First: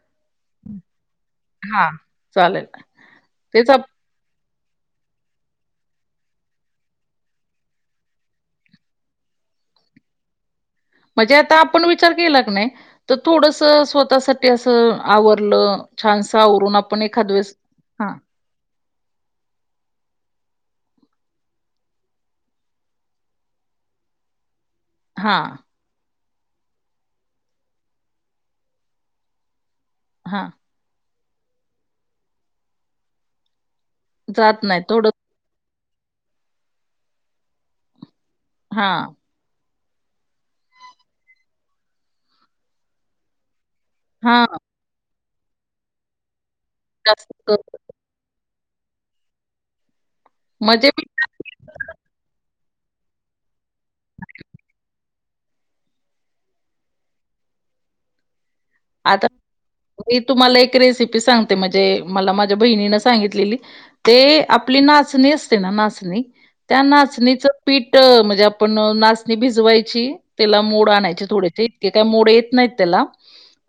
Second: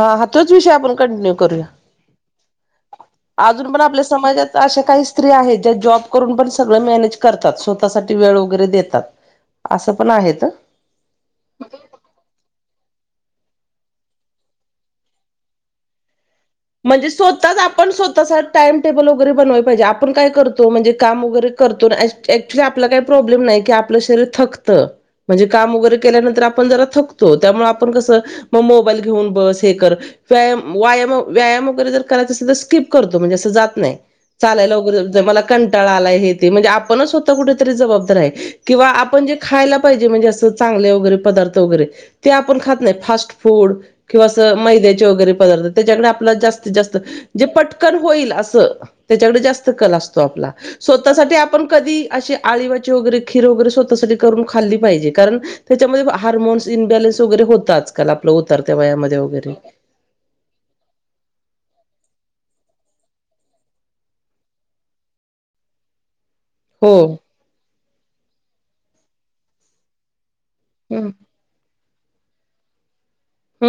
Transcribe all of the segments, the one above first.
हां हां तोचं विषय आपणं कंटिन्यू करूंया हां, चालेल. तेच अजूंन पणं आप आपल्या समाजांत अशा कांहीं स्त्री आहेतं ज्यां जॉब करूंन पणं सगळं मॅनेज करतांत स्वंतःसाठी वेळं वगैरें देतांत. असं पणं आहेतं. म्हणजे आंता आपणं विचार केलां की नाहीं तरं थोडंसं स्वंतःसाठी असं आवरलं. छांनसां आवरूंन. म्हणजे स्वतःच आ पण स्वतः सा टाईम टेबल वगैरे बनवाय पाहिजे. आपण काय करतो म्हणजे काम वगैरे करतो ऍक्च्युअली आपला काही प्रॉब्लेम नाही की आपलं शरीर थकतं, म्हणजे हां, काम वगैरे केल्यानंतर आपण जरा थकतो त्यामुळे मग आपण कसं मोबाईल घेऊन बस हे कर, हां. व्यायाम वायाम व्यायाम वगैरे जर करायचा असेल तर स्किप करतो, म्हणजे असं जात नाही. जात चालायला नाही थोडं वगैरे मला कंटाळा आलाय हे ते म्हणजे आपणचं स्वतः कुठं तरी जबाबदार आहे किंवा हां, आपण जे खायला पाहिजे म्हणजे असं चांगले वगैरे पदार्थ वगैरे ते आपण खात नाही. फास्ट फूड किंवा असं हां. मैद्याचे वगैरे पदार्थ त्याच्याकडे आपला जास्तीत जास्त जे पट कन होईल असं त्याच्याकडे जास्त कल असतो आपला, म्हणजे स्वतः साठी आ पण कधी असे आळीवाची वगैरे खीर वगैरे स्वतःसाठी करून खाल्ली पाहिजे, कारण त्याच्यामध्ये हार्मोन्स इन्बॅलन्स वगैरे होतं आजकाल आपलं उतरत्या वयामध्ये आता वगैरे. मी तुम्हाला एक रेसिपी सांगते म्हणजे मला माझ्या बहिणीनं सांगितलेली. ते आपली नाचणी असते ना नाचणी. त्या हो नाचणीचं पीठ म्हणजे आपण नाचणी भिजवायची. त्याला मोड हम्म आणायचे थोडे ते इतके काय मोड येत नाहीत त्याला.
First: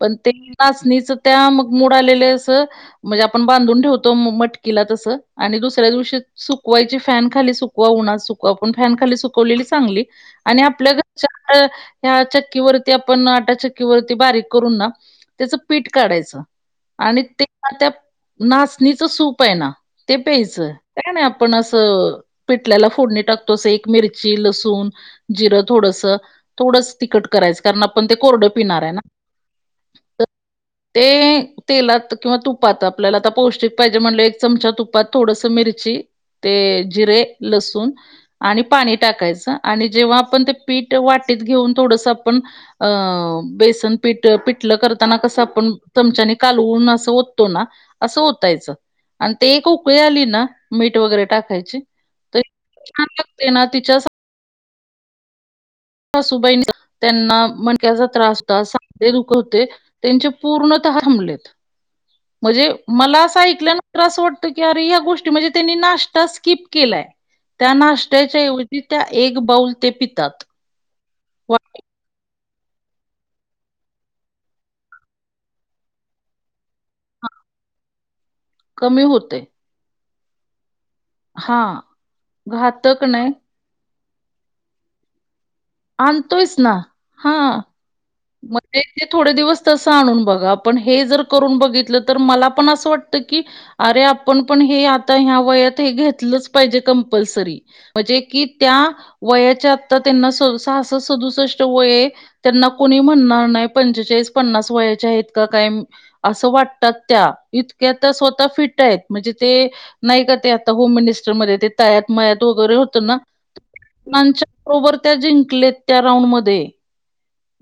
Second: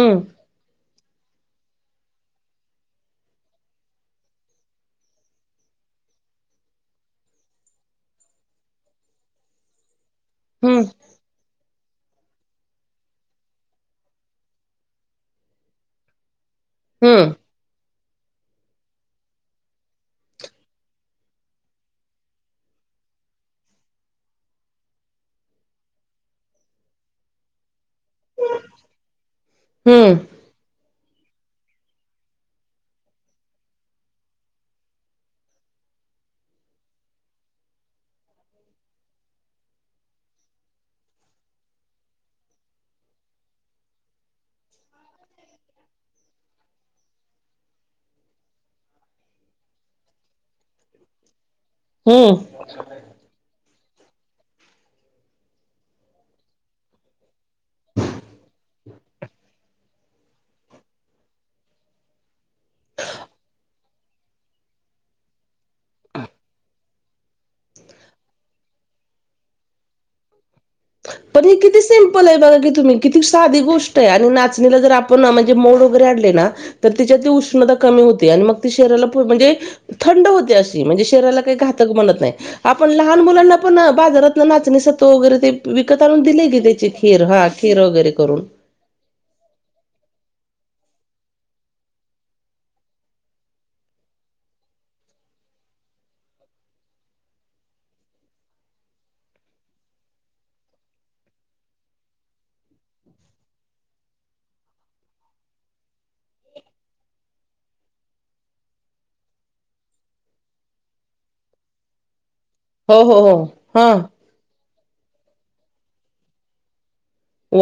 पण ते नाचणीच त्या मग मूड आलेले असं म्हणजे आपण बांधून ठेवतो मटकीला तसं आणि दुसऱ्या दिवशी सुकवायची फॅन खाली सुकवा, उन्हात सुकवा पण फॅन खाली सुकवलेली चांगली. आणि हम्म आपल्या घरच्या ह्या चक्कीवरती आपण आटा चक्कीवरती बारीक करून ना त्याचं पिठं काढायचं आणि हम्म ते त्या नाचणीचं सूप आहे ना ते प्यायचंय. ते का नाही आपण असं पिठल्याला फोडणी टाकतो तसं एक मिरची, लसूण जिरं थोडसं. थोडंच तिखट करायचं कारण आपण ते कोरडं पिणार आहे ना. हम्म. ते तेलात किंवा तुपात आपल्याला आता पौष्टिक पाहिजे म्हणलं, एक चमचा तुपात थोडस मिरची ते जिरे, लसूण आणि पाणी टाकायचं आणि जेव्हा आपण ते पीठ वाटीत घेऊन थोडसं आपण अ बेसन पिठ पिठलं करताना कसं आपण चमच्यानी कालवून असं ओततो ना असं ओतायचं. अन् ते एकउकळी आली ना. मीठ वगैरे टाकायचे हम्म तर छान लागते ना तिच्या सासूबाई त्यांना मणक्याचा त्रास होता सांधे दुखंतं होते. त्याचे पूर्णतः थांबलेत. [inaudible] म्हणजे मला असं ऐकल्यान असं वाटतं की अरे या गोष्टी म्हणजे त्यांनी नाश्ता स्किप केलाय. त्या नाष्ट्याच्याऐवजी त्या एक बाऊल ते पितात. पण हे वाट किती सिम्पल आहे बघ कि तुम्ही. किती साधी गोष्ट आहे आणि नाचणीला जर आपण म्हणजे मोड वगैरे आणले ना. तर त्याच्यातली उष्णता कमी होते आणि मग कमी शरीराला होते. म्हणजे थंड होते अशी म्हणजे शरीराला काही हां. घातक बनतं नाही. आपण घातक लहान नाही मुलांना आपण बाजारात नाचणी सत्व वगैरे ते विकत आणून दिले आणतोयच की ना. त्याची खीर हा हां. खीर वगैरे करून. ते थोडे दिवस तसं आणून बघा, पण हे जर करून बघितलं तर मला पण असं वाटतं कि अरे आपण पण हे आता ह्या वयात हे घेतलंच पाहिजे कंपल्सरी. म्हणजे कि त्या वयाच्या आता त्यांना सदू सहासस्ट सदुसष्ट वय ये त्यांना कुणी म्हणणार नाय. पंचेचाळीस पन्नास वयाच्या हायेत का काय असं वाटतात त्या, इतक्या स्वतः फिट येत. म्हणजे ते नाय का ते आता होम मिनिस्टरमध्ये ते तळ्यात मळ्यात वगैरे हो होतं ना हो हो हा [unintelligible] ओवर त्या जिंकलेत त्या राऊंड मध्ये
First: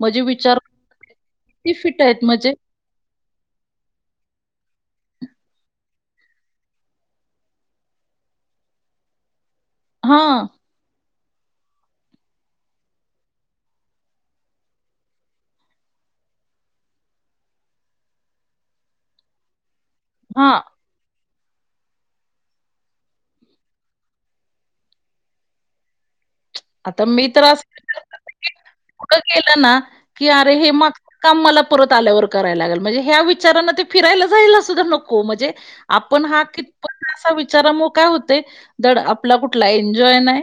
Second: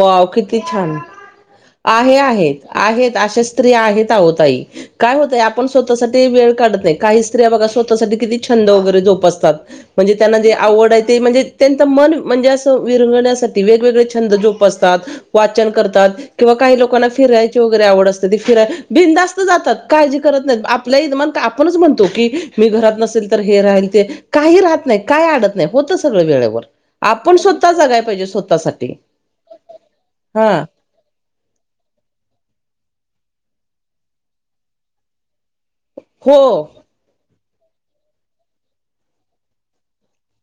म्हणजे विचार किती छान, किती फिट आहे म्हणजे आहेत आहेत अशा स्त्री आहेत आहो ताई. काय होतंय, आपण स्वतःसाठी वेळ काढत नाय. काही स्त्रिया बघा स्वतःसाठी किती छंद वगैरे जोपासतात. म्हणजे त्यांना हां, जे आवड ये ते, म्हणजे त्यांच मन म्हणजे असं विरगण्यासाठी वेगवेगळे छंद जोप पासतात, वाचन करतात किंवा काही लोकांना फिरायची वगैरे आवड असते. ते फिराय बिंदास्त जातात. काळजी करत हां. नाहीत. आप आपल्या ईजमान का आपणच म्हणतो की, मी घरात नसेल तर हे राहील ते, काही राहत नाही, काय आडत नाय. होत सगळं वेळेवर आता आपण स्वतः जागाय पाहिजे. स्वतःसाठी त केलं ना. की, हा अरे हे मग काम मला परत आल्यावर करायला लागल. म्हणजे ह्या विचारांने ते फिरायला जायला सुद्धा नको म्हणजे आपण हो हा कित आपण असा विचारामुळं काय होतय. धड आपला कुठला एन्जॉय नाय.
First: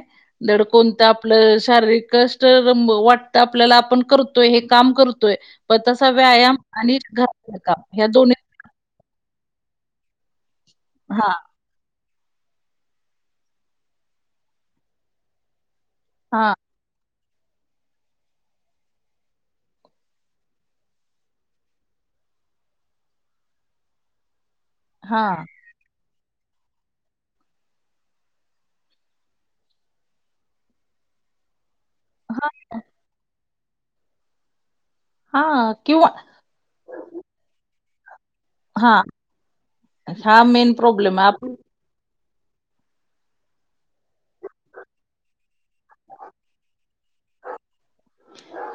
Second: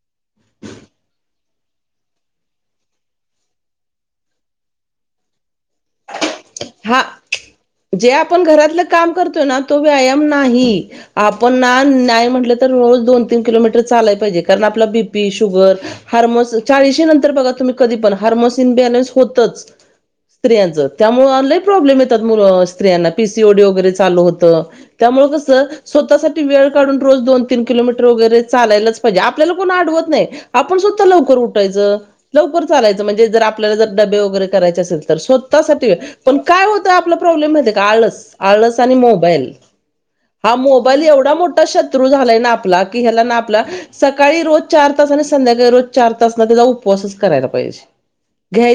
धड कोणतं आपलं शारीरिक कष्ट वाटत आपल्याला आपण करतोय. हे काम करतोय पण तसा व्यायाम आणि हा घरातलं काम ह्या जे दोन्हीत आपण घरातलं काम करतो ना, तो व्यायाम नाही. हां, आपण ना नाही म्हटलं तर रोज दोन, तीन किलोमीटर चालाय पाहिजे. कारण आपला बी पी, शुगर हां, हार्मोस, चाळीशी नंतर बघा तुम्ही कधी पण हार्मोस इन बॅलन्स होतच. स्त्रियांचं त्यामुळ लय प्रॉब्लेम येतात मु स्त्रियांना पी सी ओ डी वगैरे चालू होतं त्यामुळे हां, कसं स्वतःसाठी वेळ काढून रोज दोन, तीन किलोमीटर वगैरे चालायलाच पाहिजे. आपल्याला कोण आडवत नाय. आपण स्वतः लवकर उठायचं. हां, लवकर चालायच म्हणजे जर आपल्याला जर डबे वगैरे करायचे असेल तर हां स्वतःसाठी वेळ किंवा पण काय होतंय आपला प्रॉब्लेममध्ये माहितीये का आळस आळस आणि हां. मोबाईल, हा मेन मोबाईल प्रॉब्लेम आहे एवढा आपण मोठा शत् शत्रू झालाय ना आपला की, ह्याला ना आपला सकाळी रोज चार तास आणि संध्याकाळी रोज चार तास न त्याजा उप उपवासच करायला पाहिजे.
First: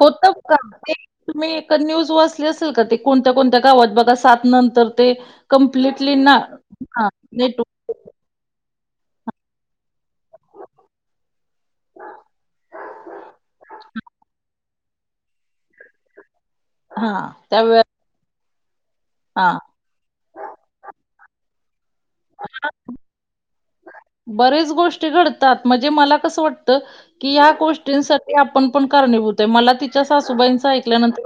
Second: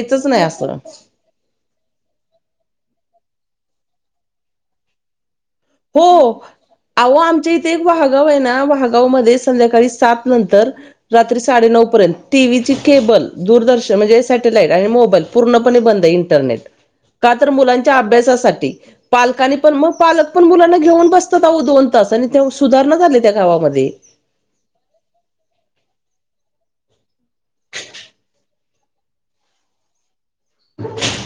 होत नाय का असं ते तुम्ही एक न्यूज वाचली असेल का ते कोणत्या, कोणत्या गावात बघा सात नंतर ते कंप्लिटली ना हो. हा अहो आमच्या नेट इथे एक वाहागाव ये ना वाहागाव मध्ये संध्याकाळी सात नंतर रात्री साडेनऊ पर्यंत, टी व्ही ची केबल, दूरदर्शन म्हणजे सॅटेलाईट आणि मोबाईल पूर्णपणे बंद. इंटरनेट हा का तर त्यावेळे मुलांच्या अभ्यासासाठी, हा पालकांनी पण म पालक पण मुलांना घेऊन बसतात आहो दोन तास आणि त्या सुधारणा झाले त्या गावामध्ये बरेच गोष्टी घडतात. मजे मला कसं वाटतं की, या गोष्टींसाठी आपण पण कारणीभूत ये. मला तिच्या सासूबाईंच ऐकल्यानंत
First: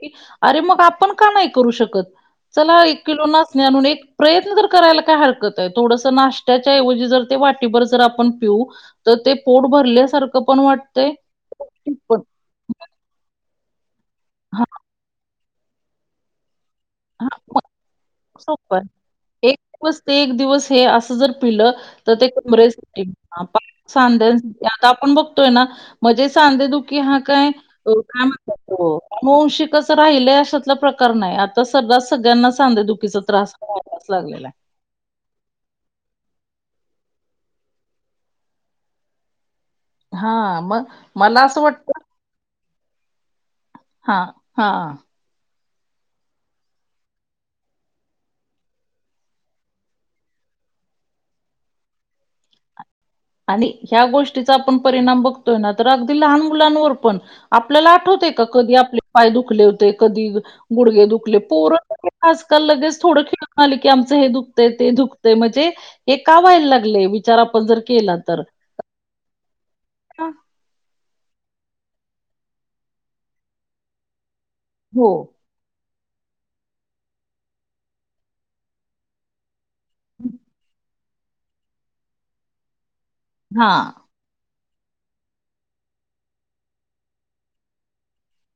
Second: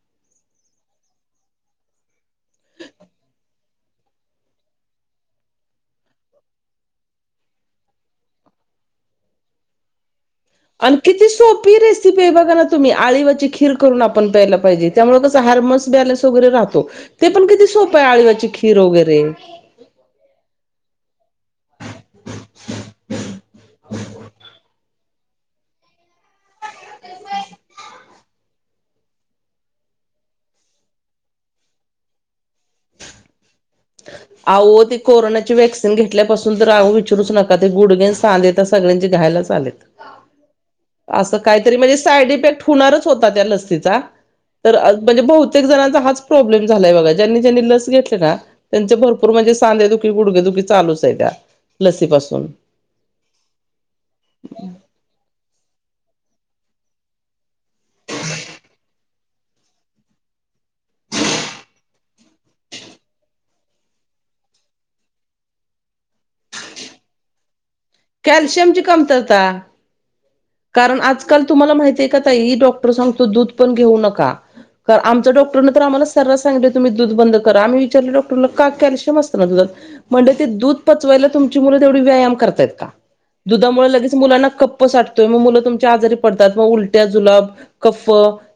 की, अरे मग आपण का नाय करू शकत. चला एक किलो नाचणी आणून, एक प्रयत्न तर करायला काय हरकत आय. थोडस नाशत्याच्याऐवजी जे जर ते वाटीभर जर आपण पिऊ तर ते पोट भरल्यासार आणि किती सोपी रेसिपी ये बघा ना तुम्ही अळीवाची खीर करून आपण प्यायला हां, पाहिजे. त्यामुळे कस हार्मोन्स बॅलन्स वगैरे राहत. तो. ते हां. पण मग किती सोप ये आळीव सोपं य, एक दिवस ते, एक दिवस हे असं जर पिलं तर ते कमरेसाठी आपण सांधेच दुखतात त्या नंतर आपण बघ. तो ना मजे सांध दुखी हा काय, काय मं कोण शिकच राहिलय अशतला प्रकार नाही आता सरदाच सगळ्यांना सांधे दुखी. तिझा त्रास, आवो ते, कोरोनाची वॅक्सिन घेतल्यापासून तर आवो विचारूच नका ते गुडगे आणि सांधे तर सगळ्यांचे घायलाच आलेत. आहे. हां, मग असं मला काहीतरी म्हणजे वाटतं साईड इफेक्ट! होणारच होता त्या लसीचा हां, तर हां. म्हणजे ब, प्रत्येक जणांचा हाच प्रॉब्लेम झालाय बघा ज्यांनी ज्यांनी लस घेतलं ना. त्यांचे भरपूर म्हणजे सांधेदुखी गुडघेदुखी चालूच आहे त्या लसीपासून. आणि ह्या गोष्टीचा आपण परिणाम बघतोय ना तर अगदी लहान मुलांवर पण? आपल्याला आठवते का कधी आपले पाय दुखले होते कधी. गुडगे दुखले, पोरांच आजकाल लगेच थोडं खेळून आले की, आमचं हे दुखतय ते दुखतय म्हणजे! हे का व्हायला लागलय, विचार आपण जर, केला तर कॅल्शियमची कमतरता. हा. कारण आजकाल तुम्हाला माहिती आहे का ताई, डॉक्टर सांगतो दूध पण घेऊ नका. तर हो आमचा डॉक्टरने तर आम्हाला सरळ सांगितलं तुम्ही दूध बंद करा, मी विचारले डॉक्टर का, कॅल्शिम असतंय ना दुधात, म्हणले ते दूध पचवायला तुमची मुलं तेवढी व्यायाम करतायत का? हां. दुधामुळे लगेच मुलांना कप्प साठतोय, मग मुलं तुमची आजारी पडतात, मग उलट्या जुलाब, कक्फ.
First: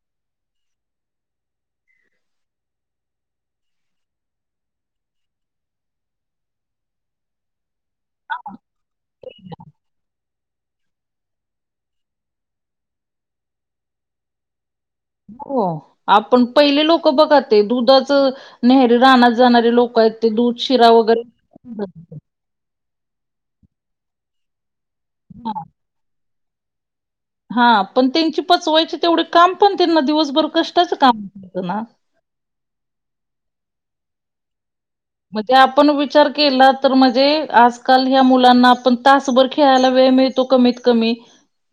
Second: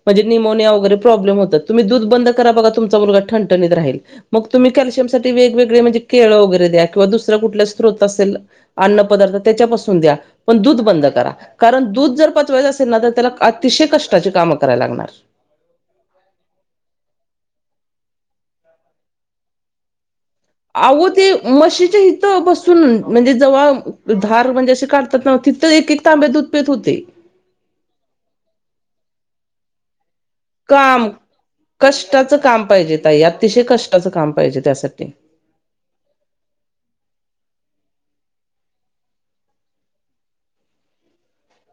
म्हणजे निमोनिया वगैरे प्रॉब्लेम होतात, तुम्ही दुध बंद करा, बघा तुमचा मुलगा ठंणणीत राहील. मग तुम्ही कॅल्शियमठी वेगवेगळे म्हणजे केळ वगैरे द्या, किंवा दुसरा कुठला स्तोत असेल, हां. अन्न. पदार्थ त्याच्यापासून द्या. पण दूध बंद करा, कारण दूध जर पचवायचं असेल ना तर त्याला अतिशय कष्टाची कामं करायला लागणार. हो. आपण पहिले लोकं बघा ते, दुधाच नेहरे रानात जाणारे लोक आहेत ते दूध, शिरा अवो वगैरे ते, मशीच्या हिथ बस, सुन, म्हणजे जव्हा, धार म्हणजे असे काढतात ना तिथे एक एक तांब्या दुधपेत होते. हा, पण त्यांची पचवायची, तेवढे काम पण त्यांना दिवसभर, कष्टाचं काम, होतं ना. कष्टाचं काम पाहिजे ताई, अतिशय कष्टाचं काम पाहिजे त्यासाठी. म्हणजे आपण विचार केला तर म्हणजे, आजकाल ह्या मुलांना आपण तासभर खेळायला वेळ मिळत. तो कमीत कमी,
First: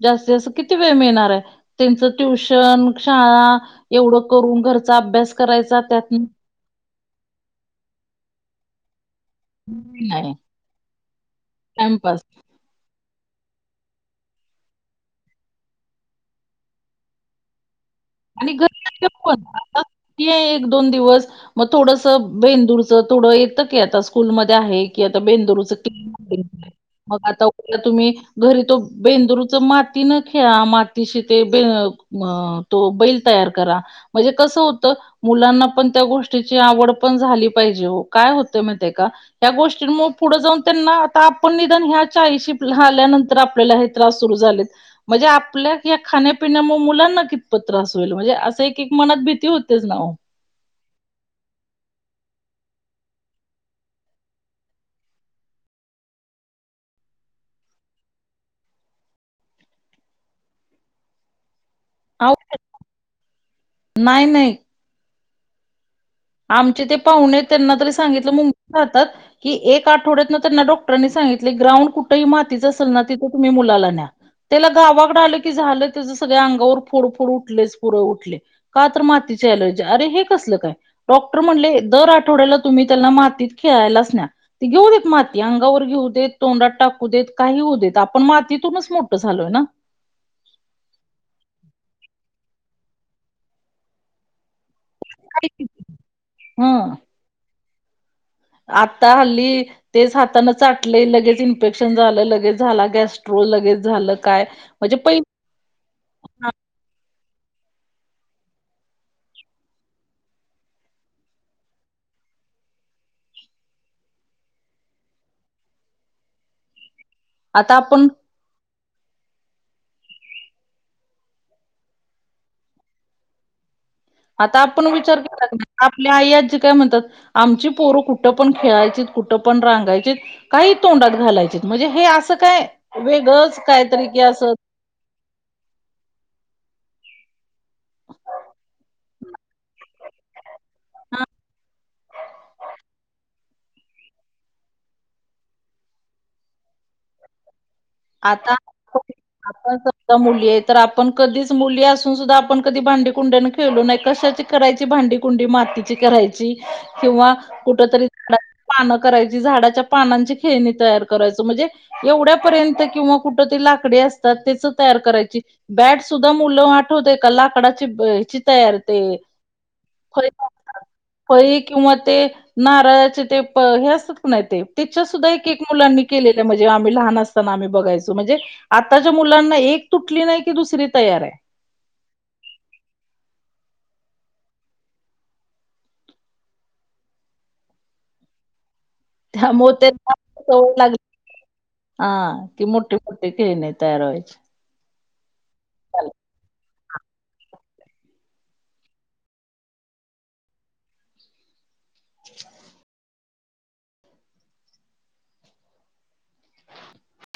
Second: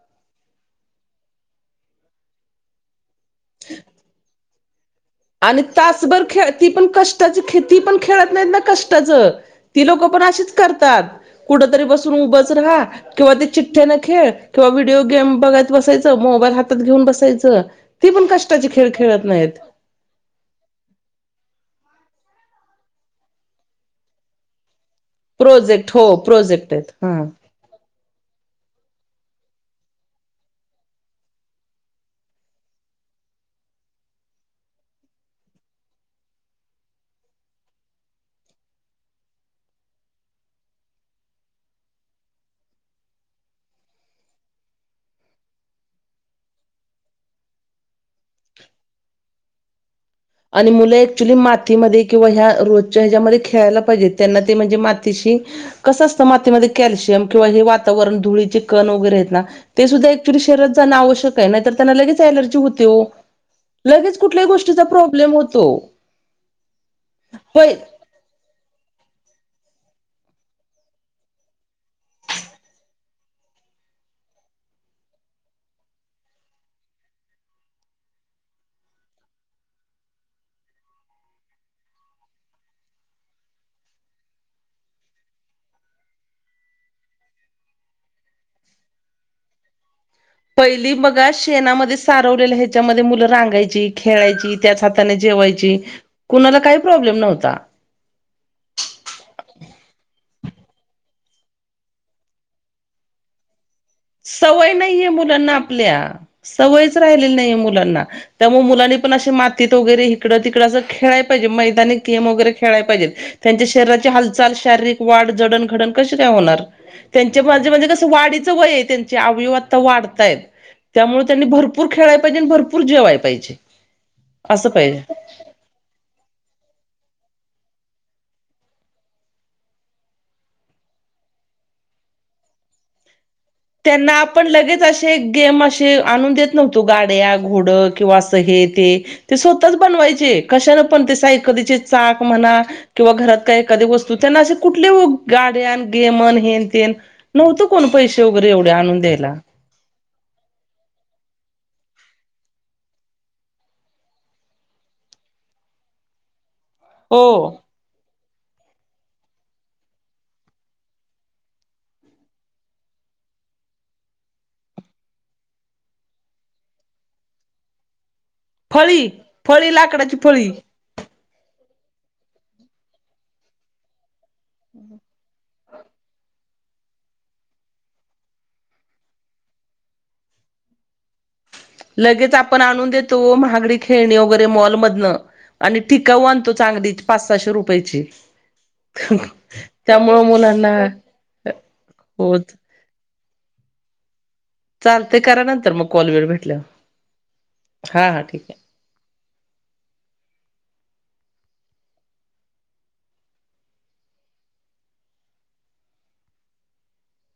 जास्तीत जास्त किती वेळ मिळनार हाय त्यांच ट्यूशन, शाळा, एवढ करून घरचा अभ्यास, आणि करायचा त्यात तासभर खेळ, ती पण कष्टाची खेळ, ती पण खेळत नाहीत ना कष्टाचं. ती लोक पण नाही अशीच करतात, कुठ तरी टाइमपास बसून उभच राहा, किंवा ते चिठ्ठ्या न खेळ, किंवा व्हिडिओ गेम बघत बसायचं, मोबाईल हातात घिऊन बसायचं, ती पण कष्टाचे खेळ खेळत नाहीत. की आहे एक दोन दिवस, मग थोडस बेंदूरच थोडं, येतं की आता स्कूलमध्ये आहे. कि आता बेंदुरूच प्रोजेक्ट हो किंवा प्रोजेक्ट आहेत मग हा आता उद्या तुम्ही, घरी तो बेंदूरूच माती न खेळा, मातीशी ते बर म, तो बैल तयार करा, म्हणजे कसं होतं, मुलांना पण त्या गोष्टीची आवड पण झाली पाहिजे ओ, काय होतय माहितय का, या गोष्टींमुळे पुढं जाऊन त्यांना, आता आपण निदान ह्या चाळीशी आल्यानंतर आपल्याला हे. त्रास सुरू झालेय, म्हणजे आपल्या ह्या खाण्यापिण्या मुळे मुलांना किती. पण त्रास होईल म्हणजे असं एक एक मनात भीती होतेच नावो. आणि मुलं ऍक्च्युली मातीमध्ये किंवा ह्या रोजच्या ह्याच्यामध्ये खेळायला पाहिजेत त्यांना ते म्हणजे मातीशी कसं असतं मातीमध्ये कॅल्शियम किंवा हे वातावरण धुळीचे कण वगैरे आहेत ना ते सुद्धाऍक्चुली शरीरात जाण आवश्यक का नाही तर त्यांना लगेच एलर्जी होते ओ लगेच नाही कुठल्याही नाही गोष्टीचा प्रॉब्लेम होतो. आमचे ते पाहुणे आहेत पै त्यांना तरी सांगितलं मुंबईत राहतात. कि एक आठवड्यात ना त्यांना डॉक्टरांनी सांगितलय ग्राउंड कुठेही मातीच असेल ना तिथं तुम्ही मुलाला न्या. त्याला गावाकड आलं की झालं त्याच सगळ्या अंगावर फोडफोड उठलेच पुरळ उठले. का तर मातीची एलर्जी अरे हे कसलं काय. डॉक्टर म्हणले दर आठवड्याला तुम्ही त्यांना मातीत खेळायलाच न्या. ती घेऊ देत माती अंगावर घेऊ देत तोंडात टाकू देत काही होऊ देत आपण मातीतूनच मोठं झालोय ना. पहिली बघा शेणामध्ये सारवलेलं ह्याच्यामध्ये मुलं रांगायची खेळायची त्याच हाताने जेवायची कुणाला काही हं प्रॉब्लेम नव्हता. आता हल्ली तेच हाताानं चाटलय लगेच इन्फेक्शन झालं लगेच झाला गॅस्ट स्ट्रो लगेच झालं काय सवय म्हजे नाहीये पै मुलांना आपल्या सवयीच राहिलेली नाही या मुलांना. त्यामुळे मुलांनी पण असे मातीत वगैरे इकडं तिकडं असं खेळाय पाहिजे मैदानी गेम वगैरे खेळायला पाहिजेत. त्याच्या शरीराची हालचाल शारीरिक वाढ जडणघडण कशी काय होणार. त्यांचे माझे आता म्हणजे आपण कसं वाढीचं वय आहे त्यांचे अवयव आता वाढतायत. त्यामुळे त्यांनी भरपूर खेळाय पाहिजे आणि भरपूर जेवाय पाहिजे. आता असं आपण पाहिजे विचार केला पाहिजे. आपल्या आई आजी काय म्हणतात आमची पोरं कुठं पण खेळायची कुठं पण रांगायचीत. काही तोंडात घालायचेत म्हणजे हे असं काय वेगळंच कायतरी त्यांना की आपण असं लगेच असे गेम असे आणून देत नव्हतो गाड्या घोड किंवा असं हे ते ते स्वतःच बनवायचे कशानं पण ते सायकलीचे चाक म्हणा. किंवा घरात काही एखादी वस्तू त्यांना असे कुठले गाड्यान गेमन हेन तेन. नव्हतं कोण पैसे वगैरे आता एवढे आणून आपण द्यायला. समजा मुली आहे तर आपण कधीच मुली असून सुद्धा आपण कधी भांडी कुंड्यान खेळलो नाही कशाची करायची भांडी कुंडी मातीची करायची हो किंवा कुठ तरी झाडाची पानं करायची झाडाच्या पानांची खेळणी तयार करायचं म्हणजे एवढ्या पर्यंत किंवा कुठ तरी लाकडी असतात त्याच तयार करायची. बॅट सुद्धा मुलं आठवतेय का लाकडाची हेची तयार फळी ते. फळी लाकडाची फळी [unintelligible] फळी किंवा ते नारळाचे ते प हे असतात की नाही ते त्याच्या सुद्धा मुलांनी केलेलं म्हणजे आम्ही लहान असताना आम्ही बघ बघायचो म्हणजे आताच्या मुलांना एक तुटली नाही की दुसरी तयार आहे. लगेच आपण आणून देतो ओ महागडी खेळणी वगैरे मॉलमधनं. आणि टिकाऊ आणतो चांगली पाच सहाशे रुपयेची. त्यामुळे त्यांना त्यामुळ मुलांना सवय लागली होत खेळणी तयार व्हायची. चालतय करा नंतर मग कॉल वेळ भेटल्यावर हा हा ठीक आहे. [unintelligible] [unintelligible]